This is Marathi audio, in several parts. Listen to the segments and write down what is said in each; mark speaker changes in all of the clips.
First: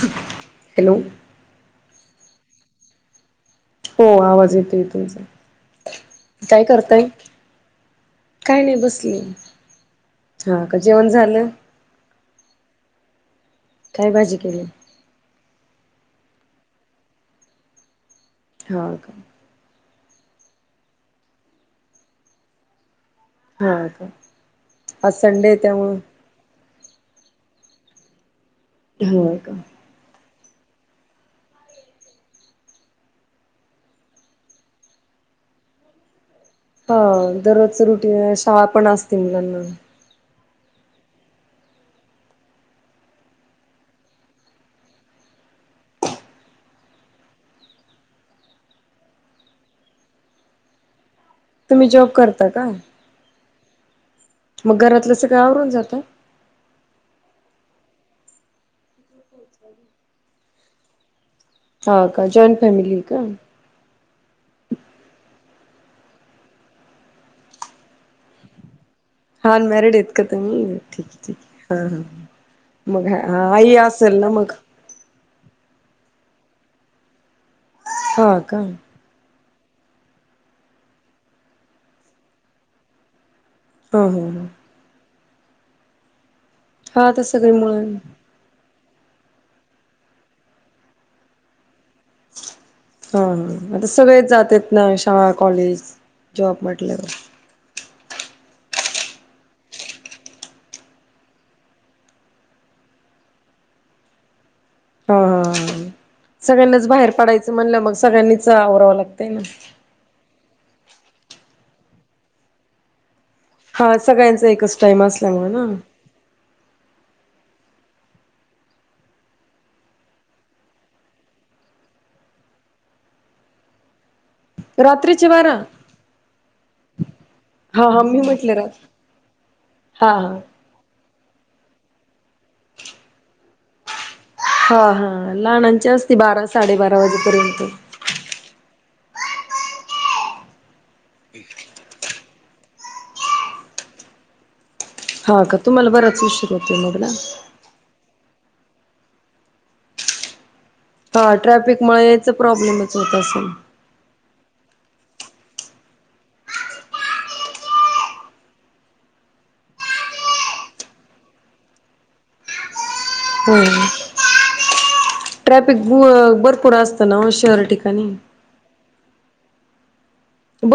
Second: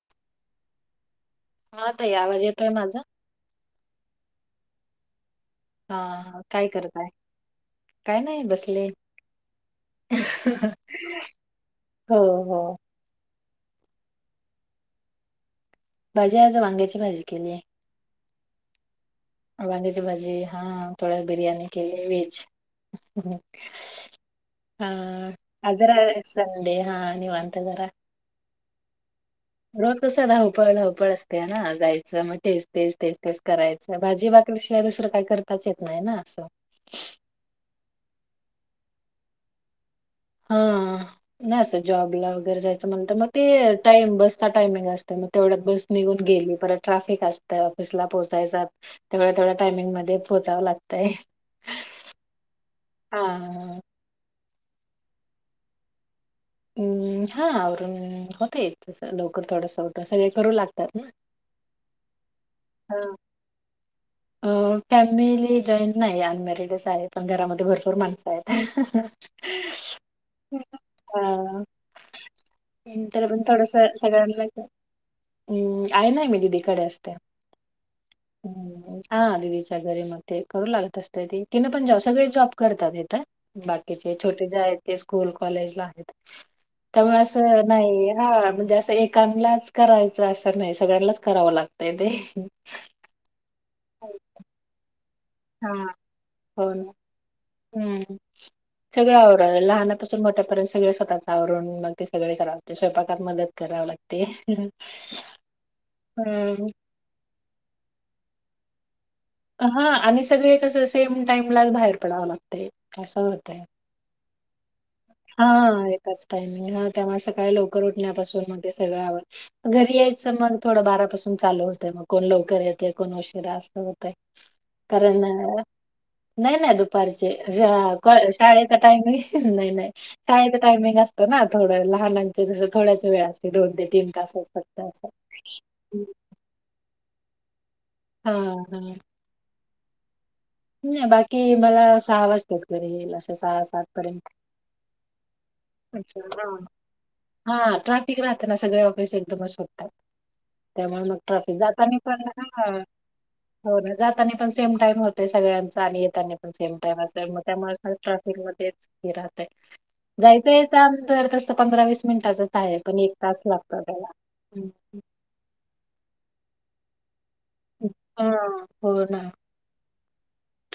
Speaker 1: हॅलो
Speaker 2: हा ताई आवाज येतोय माझा.
Speaker 1: हो आवाज येतोय तुमचा.
Speaker 2: हा काय करताय.
Speaker 1: काय नाही बसली. हा का. जेवण झालं.
Speaker 2: हो हो.
Speaker 1: काय भाजी केली.
Speaker 2: भाजी आज वांग्याची भाजी केली आहे.
Speaker 1: हा का.
Speaker 2: वांगेची भाजी, हा थोडी बिर्याणी केली आहे व्हेज.
Speaker 1: हा का
Speaker 2: हा
Speaker 1: आज संडे आहे
Speaker 2: आज जरा
Speaker 1: त्यामुळं
Speaker 2: संडे हा निवांत जरा
Speaker 1: होय.
Speaker 2: रोज कसं धावपळ धावपळ असते ना. जायचं मग तेच तेच तेच तेच करायचं. भाजी भाकरी शिवाय दुसरं काय करता करताच येत नाही ना असं.
Speaker 1: हो दररोजच रुटीन, शाळा पण असते यांना.
Speaker 2: हा नाही अस जॉबला वगैरे जायचं म्हणत मग ते टाईम बसचा टायमिंग असतो. मग तेवढ्यात बस निघून गेली परत ट्राफिक असत. ऑफिसला पोहोचायच. तेवढ्या तेवढ्या टाइमिंग मध्ये पोहोचावं लागतय.
Speaker 1: तुम्ही जॉब करता का?
Speaker 2: हा
Speaker 1: मग घरातलं सगळं आवरून जाता.
Speaker 2: हम्म हा आवरून होतय तस लवकर थोडस ऊठुन. सगळे करू लागतात. [unintelligible]
Speaker 1: हा का जॉइंट फॅमिली
Speaker 2: हा
Speaker 1: आहे का?
Speaker 2: अ फॅमिली जॉईंट नाही अन मॅरीडच आहे. पण घरामध्ये भरपूर माणसं आहेत.
Speaker 1: हा अन मॅरीड आहेत का तुम्ही? ठीक आहे. ठीक आहे. हा हा
Speaker 2: हम्म,
Speaker 1: मग हा
Speaker 2: तरी पण
Speaker 1: आ
Speaker 2: थोडस
Speaker 1: आई असेल ना
Speaker 2: सगळ्यांना
Speaker 1: मग.
Speaker 2: हम्म आई नाही मी दिदीकडे असते.
Speaker 1: हा का
Speaker 2: हा दिदी. च्या घरी म ते करू लागत असते ती. तिनं पण जाॅब सगळे जॉब करतात इथे. बाकीचे
Speaker 1: हा हा
Speaker 2: छोटे जे आहेत ते स्कूल कॉलेजला आहेत.
Speaker 1: हा
Speaker 2: त्यामुळे
Speaker 1: आता सगळे
Speaker 2: असं
Speaker 1: मुळ
Speaker 2: नाही हा म्हणजे असं ऐकालांच करायचं असं नाही. सगळ्यांनाच करावं लागतंय ते.
Speaker 1: ह आता सगळेचं जातेत ना. शाळा, कॉलेज,
Speaker 2: हा
Speaker 1: जॉब
Speaker 2: हो ना
Speaker 1: म्हटल्यावर.
Speaker 2: हम्म सगळं आवर लहानापासून मोठ्यापर्यंत सगळे स्वतःच आवरून मग ते सगळे करावं स्वयंपाकत मदत करा लागते.
Speaker 1: हा हा
Speaker 2: हम्म
Speaker 1: सगळ्यांनाच बाहेर पडायचं म्हणलं मग सगळ्यांनीच आवरावं लागत.
Speaker 2: हा आणि सगळे कस सेम टाइमला बाहेर पडावं लागतेयं.
Speaker 1: हा सगळ्यांच एकच. टाइम
Speaker 2: हा
Speaker 1: असल्यामुळे ना
Speaker 2: एकच टायमिंग ह त्या. लवकर उठण्यापासून सगळे आवर घरी यायच मग बारा पासून चालू होतं कोण लो लवकर येते कोण उशिरा असं होत.
Speaker 1: रात्रीचे बारा
Speaker 2: नाही नाही दुपारचे
Speaker 1: हा हा मी म्हटले रा
Speaker 2: शाळेचा टाइम आहे नाही नाही
Speaker 1: हा हा
Speaker 2: खायचं. टायमिंग असतं ना थोडं लहानांच जस थोड्याच वेळ असते दोन ते तीन तासच
Speaker 1: हा
Speaker 2: फक्त असं.
Speaker 1: हा लहानची असते बारा साडेबारा वाजेपर्यंत
Speaker 2: हा हा नाही बाकी मला सहा वाजतात घरी येईल असं सहा सात पर्यंत
Speaker 1: हा का तुम्हाला
Speaker 2: अच्छा.
Speaker 1: बराच उशीर होते मग ना
Speaker 2: हा ट्राफिक राहते सगळे ऑफिस एकदमच सुटतायत. त्यामुळे मग
Speaker 1: हा
Speaker 2: ट्राफिक जातानी
Speaker 1: ट्रॅफिकमुळे
Speaker 2: पण
Speaker 1: याचा प्रॉब्लेमच होत असेल
Speaker 2: हो ना जातानी पण सेम टाइम होत. ते सगळ्यांच आणि येतानी पण सेम टाइम मग त्यामुळे सगळ ट्राफिक मध्येच राहतय. जायचंय यायचं अंतर तर तस पंधरा, वीस मिनिटाचच आहे पण एक तास
Speaker 1: हो
Speaker 2: लागतो त्याला.
Speaker 1: ट्रॅफिक मुळ भरपूर असत ना हो
Speaker 2: [unintelligible]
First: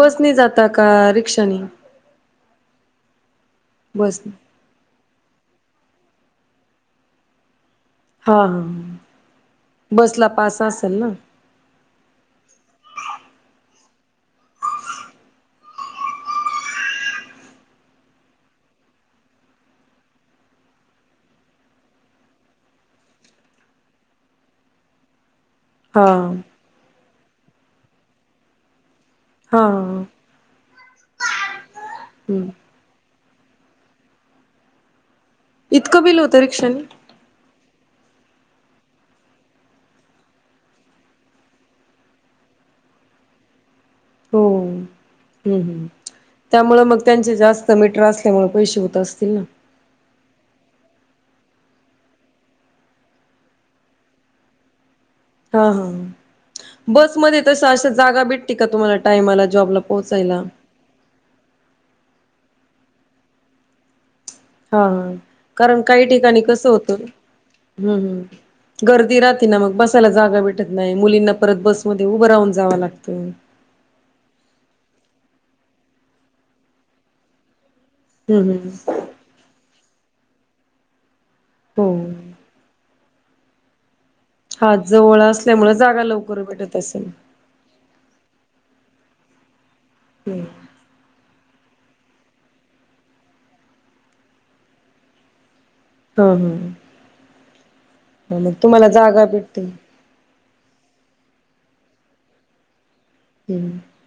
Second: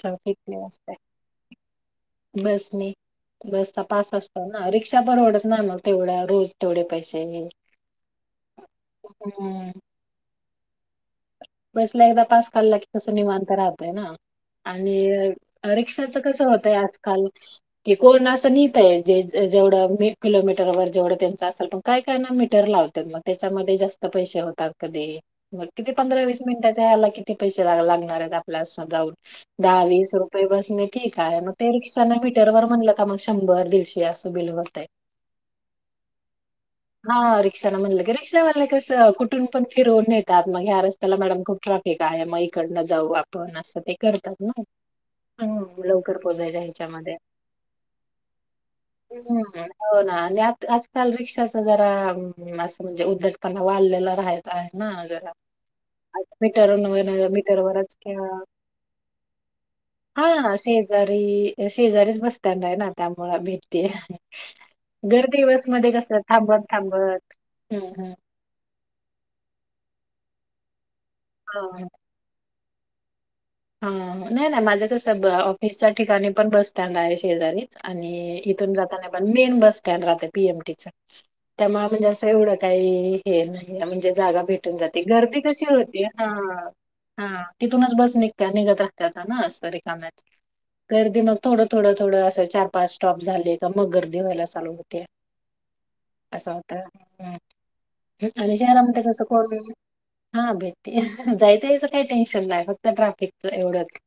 Speaker 1: बसनी
Speaker 2: लय
Speaker 1: जाता का
Speaker 2: असतय
Speaker 1: रिक्षानी?
Speaker 2: बसने बसचा पास
Speaker 1: बस
Speaker 2: असतो ना रिक्षा परवडत नाही मग. येवढा रोज तेवढे पैसे हे
Speaker 1: हा हा
Speaker 2: हम्म
Speaker 1: बस ला पास असेल ना?
Speaker 2: बसला एकदा पास काढला की कसं न निवांत राहतय ना. आणि रिक्षाच कस होतय आजकाल की कोण असं निट आहे जे जेवढं दीड किलोमीटर वर जेवढं त्यांचं असेल पण काय काय ना मीटर लावताआ मग त्याच्यामध्ये जास्त पैसे कधी म किती
Speaker 1: हा
Speaker 2: पंधरा, वीस मिनिटच्या याला किती पैसे लागणार आहेत आपल्या
Speaker 1: हा
Speaker 2: दहा, वीस रुपये बसणे ठीक आहे मग ते रिक्षाने
Speaker 1: हम्म
Speaker 2: मीटरवर म्हणलं का मग शं शंभर दीडशे असं बिल होतंय.
Speaker 1: इतकं बिल होतं रिक्षानी?
Speaker 2: चल म्हणलं की रिक्षावाले कसं कुठून पण फिरवून नेतात मग ह्या रस्ता त्याला मॅडम खूप ट्रॅफिक आहे मग इकडन जाऊ आपण असं ते करतात ना.
Speaker 1: हम
Speaker 2: हं,
Speaker 1: हम्
Speaker 2: लवकर पोहोचायच्या
Speaker 1: त्यामुंळे मग
Speaker 2: ह्याच्यामध्ये
Speaker 1: त्यांचे जास्त मीटर असल्यामुळे पैसे होत असतील ना.
Speaker 2: हम्म हो ना आणि आजकाल रिक्शा असं जरा म्हणजे उद्धटपणा वाढलेला राहत आहे ना जरा
Speaker 1: हं.
Speaker 2: मीटर
Speaker 1: बसमध्ये तस अशा
Speaker 2: मीटरवरच
Speaker 1: जागा
Speaker 2: किंवा
Speaker 1: भेटते का, तुम्हाला टाइमला जॉबला पोहोचायला?
Speaker 2: हा शेजारी शेजारीच बस स्टँड आहे ना, त्यामुळ भेटते.
Speaker 1: हा,
Speaker 2: गर्दी
Speaker 1: कारण
Speaker 2: बसमध्ये
Speaker 1: काही
Speaker 2: कसं
Speaker 1: ठिकाणी
Speaker 2: थांबत
Speaker 1: कसं होतं
Speaker 2: थांबत
Speaker 1: हम्म. गर्दी राहते ना मग, बसायला जागा भेटत नाही, मुलींना परत
Speaker 2: हा
Speaker 1: बसमध्ये उभं राहून जावं लागतं.
Speaker 2: हा नाही ना माझं कस ऑफिसच्या ठिकाणी पण बस स्टँड आहे शेजारी. आणि
Speaker 1: हम्म
Speaker 2: इथून
Speaker 1: हम्म
Speaker 2: जाताना पण मेन बस स्टँड राहते पी. ए. मटीच. त्यामुळे म्हणजे असं
Speaker 1: हो
Speaker 2: एवढं काही हे नाही म्हणजे जागा
Speaker 1: हा
Speaker 2: भेटून जाते,
Speaker 1: जवळ
Speaker 2: गर्दी कशी
Speaker 1: असल्यामुळे जागा
Speaker 2: होती हा
Speaker 1: लवकर भेटत असेल.
Speaker 2: हा तिथूनच बस निघ निघतं राहात्यात ना रिकाम्याच,
Speaker 1: हा
Speaker 2: गर्दी मग नव्ह थोडं-थोडं-थोडं असं चार-पाच स्टॉप झाले, का मग गर्दी व्हायला चालू होते. असं होत,
Speaker 1: हा मग
Speaker 2: आणि
Speaker 1: तुम्हाला
Speaker 2: शहरामध्ये कसं
Speaker 1: जागा
Speaker 2: कोण
Speaker 1: भेटते.
Speaker 2: हा भेटती जायचंयाचं काय टेन्शन नाही, फक्त ट्राफिकच एवढंच.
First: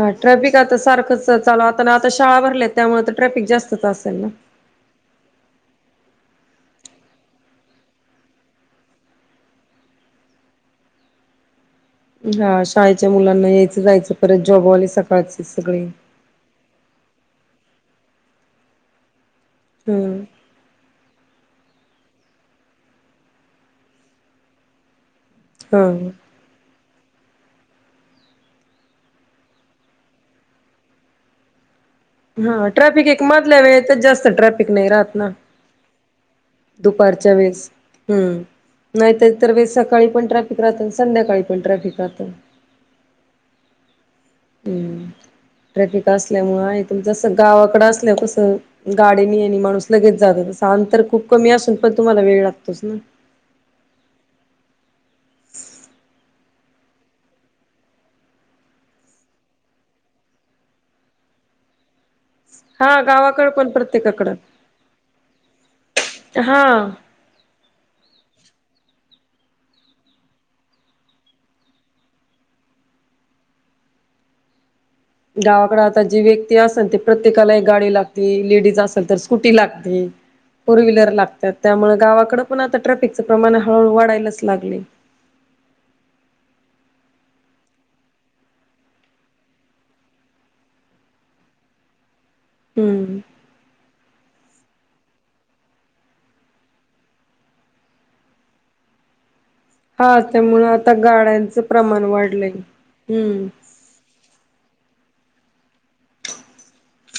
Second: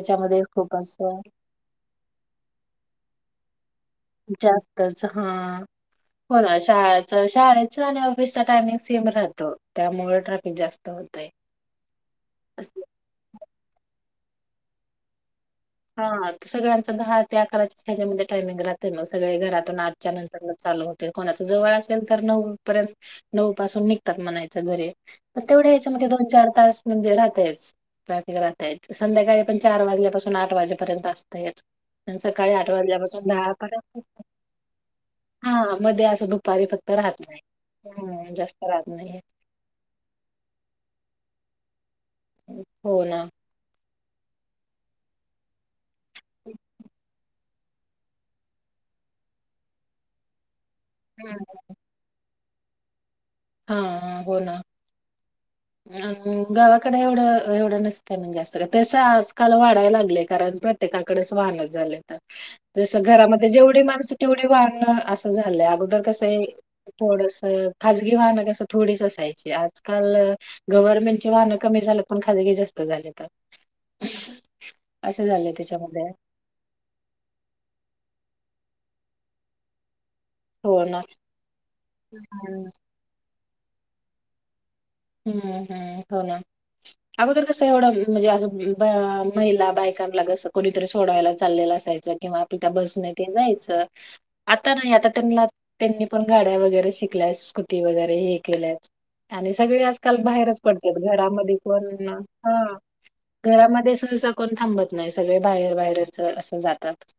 Speaker 1: हा ट्रॅफिक
Speaker 2: खूप
Speaker 1: आता
Speaker 2: असं
Speaker 1: सारखंच चालू आता-आता शाळा भरल्यात त्यामुळे तर ट्रॅफिक जास्तच असत.
Speaker 2: जास्तच हा. शाळाच-शाळेचा आणि ऑफिसचा टायमिंग सेम राहतो. त्यामुळे ट्रॅफिक जास्त होतय.
Speaker 1: हा शाळेच्या मुलांना यायचं-जायचं परत जॉबवाले सकाळच
Speaker 2: हा सगळ्यांच दहा ते अकरा त्याच्यामध्ये टाइमिंग राहत मग. सगळे घरातून
Speaker 1: हम्म.
Speaker 2: आठच्यानंतर ना चालू होत. कोणाच जवळ असेल तर नऊ पर्यंत, नऊ पासून निघतात म्हणायच घरी. तेवढ्या
Speaker 1: हा
Speaker 2: यायचं म्हगजे दोन चार-तास म्हणजे राहातयच, ट्रॅफिक राहताय संध्याकाळी आपण चार वाजल्यापासून. आठ वाजेपर्यंत असतयच. आणि सकाळी
Speaker 1: हा
Speaker 2: आठ
Speaker 1: ट्रॅफिक एक
Speaker 2: वाजल्यापासून दहा
Speaker 1: मधल्या वेळेत
Speaker 2: पर्यंत असतं.
Speaker 1: जास्त ट्रॅफिक नाही राहत ना.
Speaker 2: हा मध्ये असं दुपारी फक्त राहत नाही. हम्म
Speaker 1: हम्
Speaker 2: जास्त राहत नाही
Speaker 1: नाहीतर तर इतरवेळी सकाळी पण ट्रॅफिक राहत, संध्याकाळी पण ट्रॅफिक राहत.
Speaker 2: हो ना.
Speaker 1: हम्म ट्रॅफिक असल्यामुळे ऐकु जात नसलं. गावाकडं असल्याव कसं, गाडी नाही आहे आणि माणूस लगेच जात. अंतर खूप
Speaker 2: हम्म.
Speaker 1: कमी असून पण तुम्हाला वेळ लागतोच ना.
Speaker 2: हा हो ना.
Speaker 1: [unintelligible]
Speaker 2: गावाकडे एवढं एवढं नसतं मग जास्त, तस आजकाल वाढायला लागले कारण प्रत्येक एका कडेच वाहनं झालेत. जस
Speaker 1: हा
Speaker 2: घरामध्ये
Speaker 1: गावाकडं पण
Speaker 2: जेवढी माणसं
Speaker 1: प्रत्येकाकडं
Speaker 2: तेवढी वाहणनं असं झालंय अगोदर कसं
Speaker 1: हा.
Speaker 2: थोडसं खाज कसं थोडीच असायची, आजकाल गव्हर्नमेंटची वाहनं कमी झालेत पण खाजगी जास्त झालीत आता.
Speaker 1: गावाकडे आता
Speaker 2: त्याच्यामध्ये
Speaker 1: जी व्यक्ती असेल ते प्रत्येकाला एक गाडी लागते लेडीज असल तर स्कूटि लागते, फोर
Speaker 2: हो ना
Speaker 1: व्हिलर लागत्यात, त्यामुळ गावकड पण
Speaker 2: हम्म
Speaker 1: आता ट्रॅफिकच प्रमाण हळूहळू वाढायलाच लागले.
Speaker 2: हम्म, हम्म हो ना. अगोदर कस एवढं म्हणजे आसं महिला, बायकांला, कसं कोणीतरी सोडायला चाललेलं असायचं. किंवा आपिता बसने
Speaker 1: हम्म
Speaker 2: तेन जायचं. आता नाही, आता त्यांनाला त्यांनी पण गाड्या वगैरे शिकल्या स्कुटी वगैरे हे केल्या. आणि सगळे आजकाल
Speaker 1: हा
Speaker 2: बाहेरच
Speaker 1: त्यामुळं आता
Speaker 2: पडतात, घरामध्ये
Speaker 1: गाड्यांचं
Speaker 2: कोण
Speaker 1: प्रमाण वाढलंय.
Speaker 2: ह
Speaker 1: हम्म
Speaker 2: घरामध्ये सहसा कोण थांबत नाही. नाही सगळे बाहेर बाहेरच अस जातात,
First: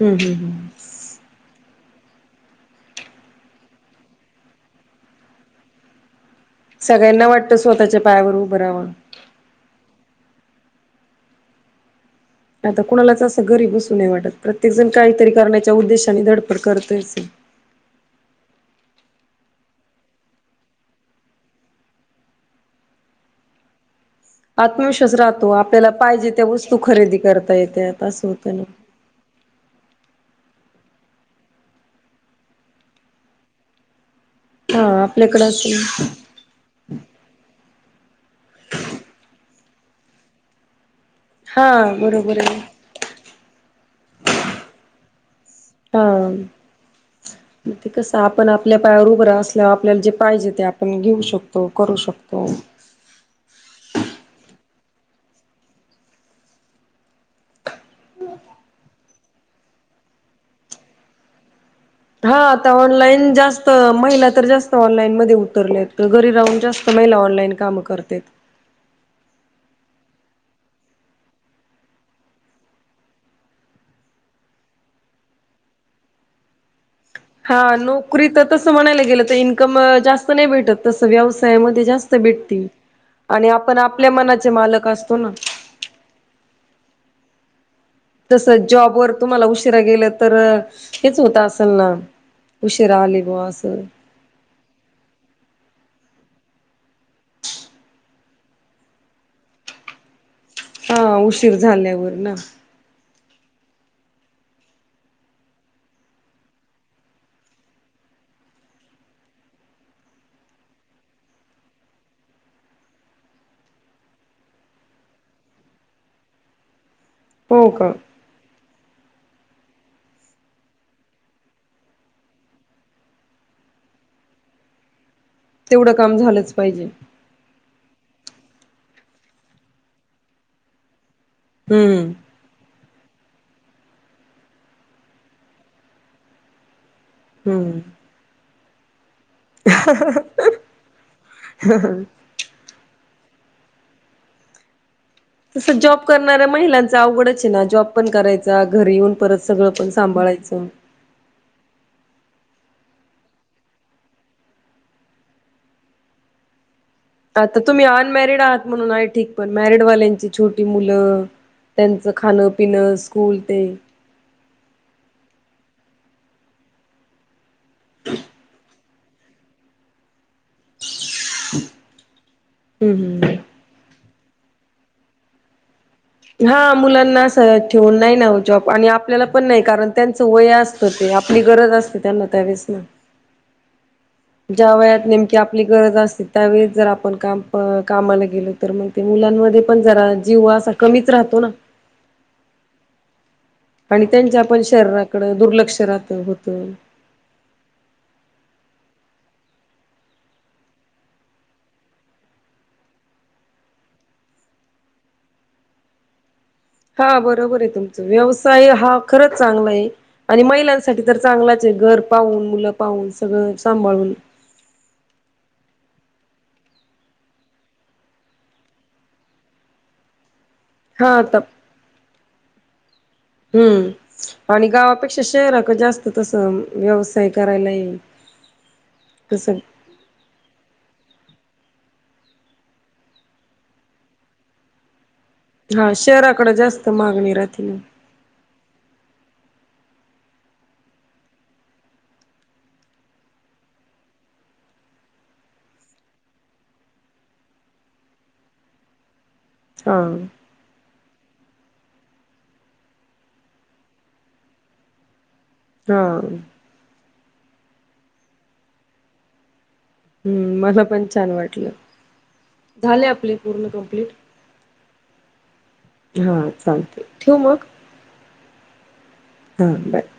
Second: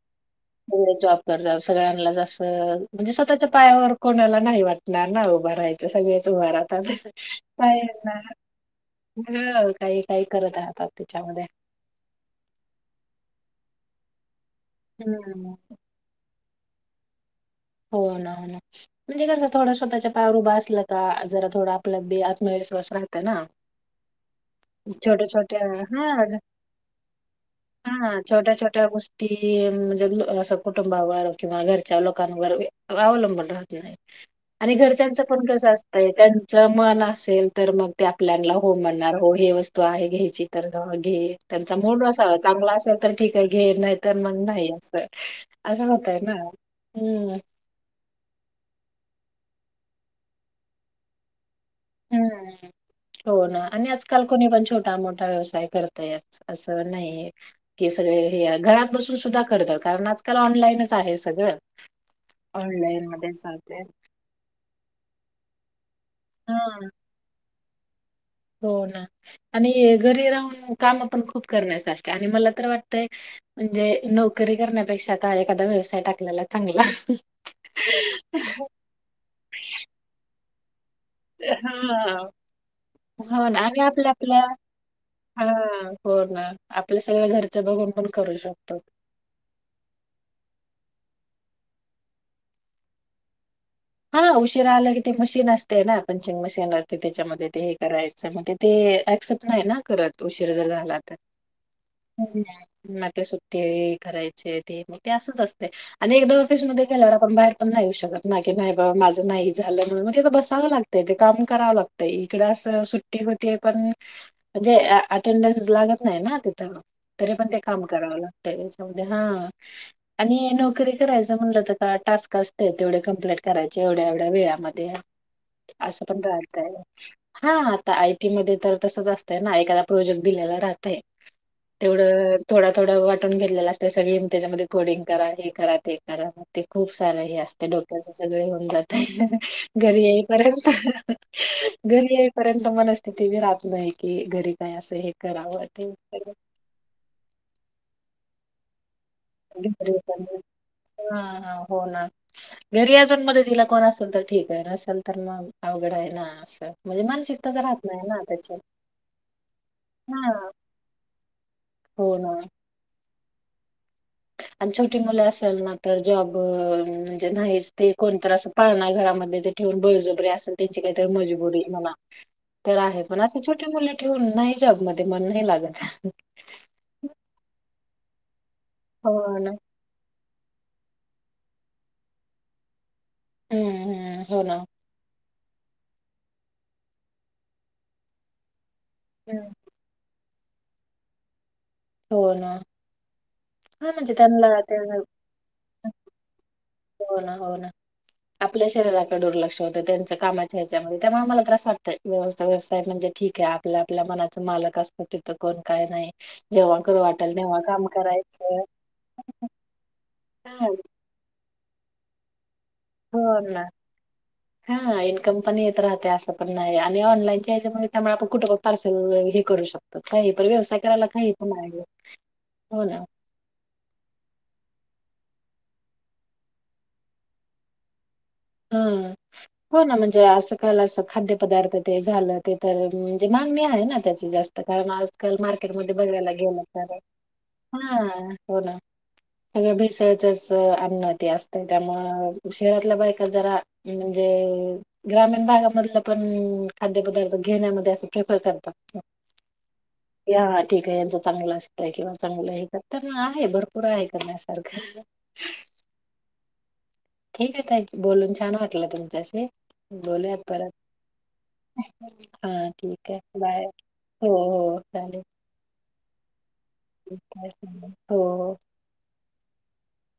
Speaker 1: हम्म हम्म हम्म
Speaker 2: जॉब करतात. सगळ्यालाच असं, म्हणजे स्वतःच्या पायावर कोणाला नाही वाटणार ना, उभं राहायच सगळच उभा
Speaker 1: सगळ्यांना वाटतं स्वतःच्या पायावर उभं राहावं.
Speaker 2: काही-काही करत आहात त्याच्यामध्ये.
Speaker 1: आता कुणालाच असं घरी बसू नाही वाटत. प्रत्येक जण काहीतरी
Speaker 2: हम्म
Speaker 1: करण्याच्या उद्देशाने धडपड पड करतायचं की.
Speaker 2: हो ना, हो ना, म्हणजे कसं थोडा स्वतःच्या पायावर उभा असला का जरा थोडं आपलं बेज विश्वास राहते ना.
Speaker 1: [inaudible] आत्मविश्वास
Speaker 2: छोट्या
Speaker 1: राहतो.
Speaker 2: छोट्या
Speaker 1: आपल्याला
Speaker 2: हा
Speaker 1: पाहिजे
Speaker 2: ज-
Speaker 1: त्या वस्तू खरेदी करता येते असं होतं ना.
Speaker 2: ह म्हणजे असं कुटुंबावर किंवा घरच्या लोकांवर अवलंबून राहत नाही. आणि
Speaker 1: हा
Speaker 2: घरच्यांच
Speaker 1: आपल्याकडे
Speaker 2: पण कस
Speaker 1: असेल
Speaker 2: असतय, त्यांच मन असेल तर मग ते आपल्याला हो म्हणणार, हो हे वस्तू आहे घ्यायची तर घे त्यांचा
Speaker 1: हा
Speaker 2: मूड नुसार
Speaker 1: बरोबर आहे
Speaker 2: चांगला असेल तर ठीक आहे, घे नाही तर मगं नाही अस अस होत. होतय
Speaker 1: हा.
Speaker 2: ना. हम्म
Speaker 1: ते कस आपण आपल्या पायावर उभरा असल्यावर आपल्याला जे पाहिजे ते आपण घेऊ शकतो. करू शकतो.
Speaker 2: हम्म! हो ना, आणि आजकाल कोणी पण छोट छोटा-मोठा व्यवसाय करतायच, असं नाही की सगळे हे घरात बसून सुद्धा करतात. कारण आजकाल ऑनलाईनच आहे सगळं.
Speaker 1: हा आता
Speaker 2: मध्ये
Speaker 1: ऑनलाईन जास्त,
Speaker 2: चालते.
Speaker 1: महिला तर जास्त ऑनलाईन मध्ये उतरलेत. तर घरी राहून
Speaker 2: हा
Speaker 1: जास्त महिला ऑनलाईन कामं करतेत.
Speaker 2: हो ना, आणि घरी राहून काम पण खूप करण्यासारखे आणि मला तर वाटतंय. म्हणजे नोकरी करण्यापेक्षा का एखादा व्यवसाय टाकलेला चांगला.
Speaker 1: हा नोकरीत, तस म्हणायला गेलं तर इन्कम जास्त नाही भेटत. तस व्यवसायामध्ये जास्त
Speaker 2: हा
Speaker 1: भेटते.
Speaker 2: हो ना, आणि आपल्या आपल्या
Speaker 1: असतो ना
Speaker 2: हा. हो! ना आपल्या सगळ घरचं बघून. पण करू
Speaker 1: तस
Speaker 2: शकतो.
Speaker 1: जॉबवर तुम्हाला उशिरा गेलं तर हेच होत असल ना उशिरा आले बुवाअसं?
Speaker 2: हा उशिरा आला कि ते मशीन असते ना, पंचिंग मशीन असते, त्याच्यामध्ये ते हे करायचं म्हणज ते ते असेप्ट नाही ना करत उशीर झाला तर.
Speaker 1: हा उशीर झाल्यावर ना
Speaker 2: सुट्टी करायचे ते ते असंच असते. आणि एकदा ऑफिस मध्ये गेल्यावर आपण बाहेर पण येऊ नाही शकत ना. नाही बा माझं नाही झालं म्हणून, मगं बसावं लागतय ते काम करावं लागतय इकड सुट्टी होती पण म्हणजे अटेंडन्स लागत नाही ना तिथं. तरी पण ते
Speaker 1: हो
Speaker 2: काम
Speaker 1: का
Speaker 2: करावं लागत. हा आणि नोकरी करायच म्हटलं तर का टास्क असते. तेवढे कंप्लीट करायच्या एवढ्या-एवढ्या वेळामध्ये
Speaker 1: तेवढं
Speaker 2: असं
Speaker 1: काम
Speaker 2: पण
Speaker 1: झालंच
Speaker 2: राहतय.
Speaker 1: पाहिजे
Speaker 2: हा. आय. टी मध्ये तर तसंच असतय ना, ऐकायला प्रोजेक्ट दिलेला राहतय
Speaker 1: हम्म
Speaker 2: तेवढं थोड थोडं वाटून घेतलेलं असत, सगळी त्याच्यामध्ये कोडिंग करा हे करा ते करा ते. खूप सारं हे असते
Speaker 1: हम्म
Speaker 2: डोक्याचं सगळे होऊन जातय. घरी येईपर्यंत, घरी येईपर्यंत मन स्थिती बी राहत नाही, की घरी काय असं हे करावं
Speaker 1: तसं
Speaker 2: ते
Speaker 1: जॉब
Speaker 2: करावं.
Speaker 1: करणाऱ्या महिलांच आवघडच आहे ना, जॉब पण करायचा घरी येऊन परत सगळं पण सांभाळायचं
Speaker 2: हा, हा, हो ना. घरी अजून मध्ये तिला कोण असेल तर ठीक आहे, नसेल तर म अवघड आहे ना असं. म्हणजे मानसिकताच
Speaker 1: आता
Speaker 2: राहत
Speaker 1: तुम्ही
Speaker 2: नाही ना
Speaker 1: अनमॅरिड
Speaker 2: त्याची
Speaker 1: आहात म्हणून आहे ठीक. पण मॅरिडवाल्यांची
Speaker 2: हा
Speaker 1: छोटी मुलं त्यांचं
Speaker 2: हो ना
Speaker 1: खाणं पिणं स्कूल ते
Speaker 2: आणि छोटी मुलं असेल ना, तर जॉब म्हणजे नाहीच ते कोणत असं पाळणार घरामध्ये ते ठेवून बळजबरी असेल त्यांची काहीतरी मजबुरी म्हणा. तर आहे पण, असे
Speaker 1: हम्म
Speaker 2: छोटे मुले ठेवून नाही जॉबमध्ये मन नाही लागत.
Speaker 1: हा मुलांना अस ठेवून नाही ना जॉब. आणि आपल्याला
Speaker 2: हो
Speaker 1: पण
Speaker 2: ना.
Speaker 1: नाही कारण त्यां वय असत ते आपली गरज असते त्यांना, त्यावेळेस ना.
Speaker 2: हम्म हम्म हो ना.
Speaker 1: ज्या वयात नेम की आपली गरज असते, त्यावेळीच जर आपण काम कामाला गेलो तर मग ते
Speaker 2: हम्म.
Speaker 1: मुलांमध्ये पण जरा जीव असा कमीच राहतो ना
Speaker 2: हो ना हां
Speaker 1: आणि
Speaker 2: म्हणजे
Speaker 1: त्यांच्या
Speaker 2: त्यांना
Speaker 1: आपण
Speaker 2: ते
Speaker 1: शरीराकडें दुर्लक्ष राहत होतं.
Speaker 2: हो ना हो ना आपल्या शरीरात दुर्लक्ष होत त्यांच्या कामाच्या ह्याच्यामध्ये त्यामुळे मला त्रास वाटत व्यवस्थित व्यवस्थित आहे म्हणजे ठीक आहे आपल्या मलाच मालक असतो, तिथ कोण काय नाही जेव्हा करू
Speaker 1: हा
Speaker 2: वाटेल तेव्हा
Speaker 1: बरोबर आहे
Speaker 2: काम
Speaker 1: तुमच,
Speaker 2: करायचं.
Speaker 1: व्यवसाय हा खरंच चांगला आहे, आणि
Speaker 2: हां
Speaker 1: महिलांसाठी तर चांगला ते घर पाहून मुल
Speaker 2: हो ना हा इनकम पण येत राहत. असं पण नाही, आणि ऑनलाईनच्या याच्यामुळे त्यामुळे आपण कुठं पार्सल हे करू शकतो काही आपल्याला व्यवसाय करायला
Speaker 1: हा
Speaker 2: काय
Speaker 1: आता
Speaker 2: येत म्हणायले हो ना
Speaker 1: हम्म आणि गावापेक्षा शहराकड जास्त तसं, व्यवसाय करायला येईल.
Speaker 2: हा.
Speaker 1: तसं
Speaker 2: हो ना, म्हणजे असं आज-काल असं खाद्य पदार्थ ते झालं ते तर, म्हणजे मागणी आहे ना त्याची जास्त कारण आज काल मार्केट
Speaker 1: हा
Speaker 2: मध्ये बघायला
Speaker 1: शहराकडे
Speaker 2: गेल
Speaker 1: जास्त
Speaker 2: तर
Speaker 1: मागणी राहते ना
Speaker 2: हा हो ना सगळ भेडसळच च अन्न ते असत, त्यामुळ शहरातला बायका जरा म्हणजे ग्रामीण भागामध्ये पण खाद्य पदार्थ घेण्यामध्ये अस [inaudible] की
Speaker 1: हा
Speaker 2: हा ठीक आहे. चांगलं असतय किंवा चांगलं हे करताना आहे भरपूर आहे करण्यासारखं
Speaker 1: हा
Speaker 2: ठीक आहे ताई बोलून छान वाटलं तुमच्याशी बोलू यात
Speaker 1: हम्म
Speaker 2: परत,
Speaker 1: मला पण छान वाटलं
Speaker 2: हा
Speaker 1: झाले
Speaker 2: ठीक आहे,
Speaker 1: आपले
Speaker 2: बाय
Speaker 1: पूर्ण कंप्लीट
Speaker 2: हो, हो. चालेल.
Speaker 1: हा चालते. ठेवू मग?
Speaker 2: हो हो.
Speaker 1: हा बाय.